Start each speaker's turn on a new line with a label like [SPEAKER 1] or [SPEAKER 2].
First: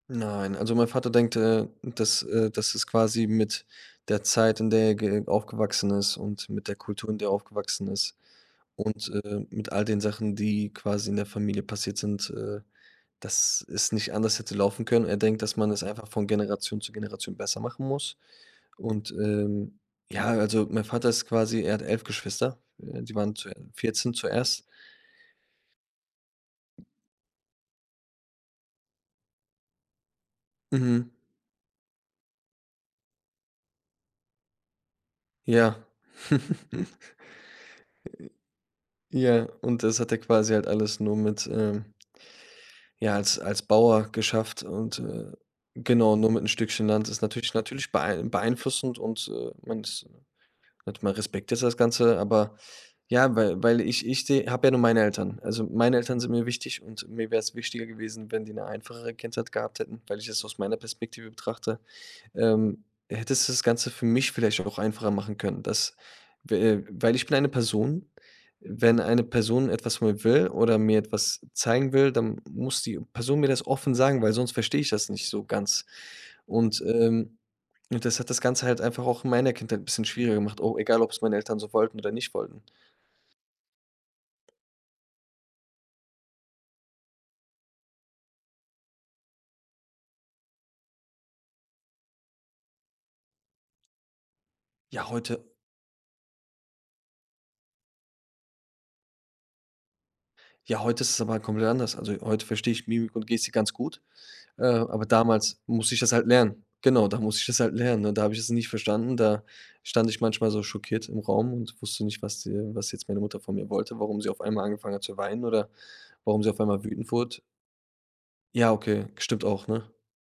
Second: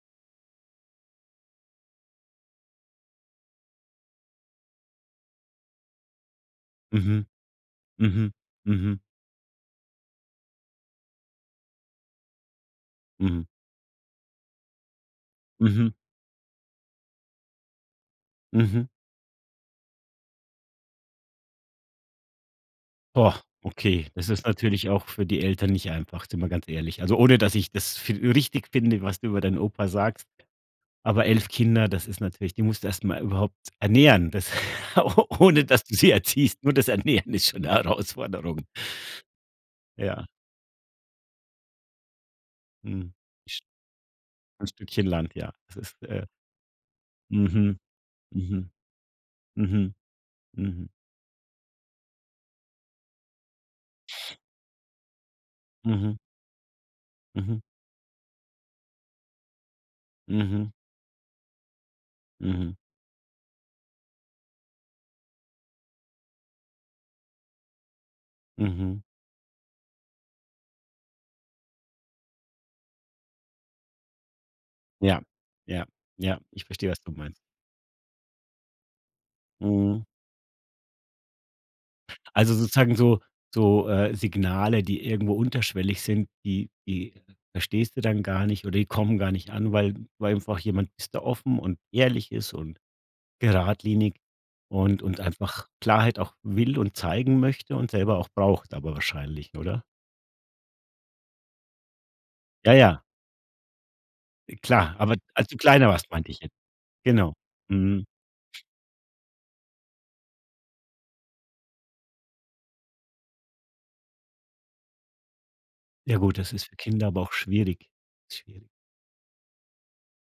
[SPEAKER 1] Nein. Also, mein Vater denkt, äh, dass, äh dass es quasi mit der Zeit, in der ge aufgewachsen ist und mit der Kultur, in
[SPEAKER 2] Mhm.
[SPEAKER 1] der er aufgewachsen ist
[SPEAKER 2] Mhm. Mhm.
[SPEAKER 1] und, äh, mit all den Sachen, die quasi in der Familie passiert sind, äh
[SPEAKER 2] Mhm.
[SPEAKER 1] dass es nicht anders hätte laufen können. Er denkt, dass man es
[SPEAKER 2] Mhm.
[SPEAKER 1] einfach von Generation zu Generation besser machen muss.
[SPEAKER 2] Mhm.
[SPEAKER 1] Und, ähm, ja, also, mein Vater ist quasi er hat 11 Geschwister, äh, die waren
[SPEAKER 2] Boah,
[SPEAKER 1] zu
[SPEAKER 2] okay,
[SPEAKER 1] 14
[SPEAKER 2] das ist
[SPEAKER 1] zuerst.
[SPEAKER 2] natürlich auch für die Eltern nicht einfach, sind wir ganz ehrlich. Also, ohne dass ich das für richtig finde, was du über deinen Opa sagst,
[SPEAKER 1] Mhm.
[SPEAKER 2] aber 11 Kinder, das ist natürlich die musst du erst mal überhaupt ernähren, das ohne
[SPEAKER 1] Ja.
[SPEAKER 2] dass du sie erziehst. Nur das Ernähren ist schon 'ne Herausforderung.
[SPEAKER 1] Ja, und das hat er
[SPEAKER 2] Ja.
[SPEAKER 1] quasi halt alles nur mit, ähm
[SPEAKER 2] Mhm.
[SPEAKER 1] ja, als
[SPEAKER 2] Sch
[SPEAKER 1] als Bauer geschafft
[SPEAKER 2] Ein
[SPEAKER 1] und,
[SPEAKER 2] Stückchen
[SPEAKER 1] äh
[SPEAKER 2] Land, ja. Das ist,
[SPEAKER 1] genau,
[SPEAKER 2] äh
[SPEAKER 1] nur mit 'n Stückchen Land. Das ist natürlich
[SPEAKER 2] Mhm.
[SPEAKER 1] natürlich beei
[SPEAKER 2] Mhm.
[SPEAKER 1] beeinflussend und, äh, man
[SPEAKER 2] Mhm.
[SPEAKER 1] ist, ne
[SPEAKER 2] Mhm.
[SPEAKER 1] net man respektiert das Ganze, aber, ja, weil weil ich ich habe ja nur meine Eltern. Also, meine Eltern
[SPEAKER 2] Mhm.
[SPEAKER 1] sind mir wichtig und mir wäre es
[SPEAKER 2] Mhm.
[SPEAKER 1] wichtiger gewesen, wenn die 'ne einfachere Kindheit gehabt hätten, weil ich es aus
[SPEAKER 2] Mhm.
[SPEAKER 1] meiner Perspektive betrachte,
[SPEAKER 2] Mhm.
[SPEAKER 1] ähm, hätte es das Ganze für mich vielleicht auch einfacher machen können, dass, w äh, weil ich bin eine Person, wenn
[SPEAKER 2] Mhm.
[SPEAKER 1] eine Person etwas von mir will oder mir etwas zeigen will, dann muss die Person mir das offen sagen, weil sonst verstehe ich das
[SPEAKER 2] Ja,
[SPEAKER 1] nicht so
[SPEAKER 2] ja,
[SPEAKER 1] ganz.
[SPEAKER 2] ja. Ich
[SPEAKER 1] Und,
[SPEAKER 2] verstehe, was du meinst.
[SPEAKER 1] ähm und das hat das Ganze halt einfach auch in meiner Kindheit 'n
[SPEAKER 2] Mhm.
[SPEAKER 1] bisschen schwieriger gemacht, o egal ob es meine Eltern so wollten oder nicht
[SPEAKER 2] Also,
[SPEAKER 1] wollten.
[SPEAKER 2] sozusagen so so, äh, Signale, die irgendwo unterschwellig sind, die die verstehst du dann gar nicht oder die kommen gar nicht an, weil weil einfach jemand ist da offen und ehrlich ist und geradlinig und
[SPEAKER 1] Ja,
[SPEAKER 2] und
[SPEAKER 1] heute
[SPEAKER 2] einfach Klarheit auch will und zeigen möchte und selber auch braucht aber wahrscheinlich, oder?
[SPEAKER 1] Ja, heute ist es aber halt komplett anders. Also, heute verstehe
[SPEAKER 2] Ja,
[SPEAKER 1] ich
[SPEAKER 2] ja.
[SPEAKER 1] Mimik und Gestik ganz gut,
[SPEAKER 2] Äh,
[SPEAKER 1] äh,
[SPEAKER 2] klar,
[SPEAKER 1] aber
[SPEAKER 2] aber als
[SPEAKER 1] damals
[SPEAKER 2] du kleiner
[SPEAKER 1] musste ich
[SPEAKER 2] warst,
[SPEAKER 1] das halt
[SPEAKER 2] meinte ich jetzt.
[SPEAKER 1] lernen. Genau, da
[SPEAKER 2] Genau.
[SPEAKER 1] musste ich das halt
[SPEAKER 2] Mhm.
[SPEAKER 1] lernen. Und da habe ich es nicht verstanden, da stand ich manchmal so schockiert im Raum und wusste nicht, was, äh was jetzt meine Mutter von mir wollte, warum sie auf einmal angefangen hat zu weinen oder
[SPEAKER 2] Ja gut,
[SPEAKER 1] warum sie
[SPEAKER 2] das
[SPEAKER 1] auf
[SPEAKER 2] ist für
[SPEAKER 1] einmal
[SPEAKER 2] Kinder
[SPEAKER 1] wütend
[SPEAKER 2] aber auch
[SPEAKER 1] wurde.
[SPEAKER 2] schwierig, schwierig.
[SPEAKER 1] Ja okay, stimmt auch, ne?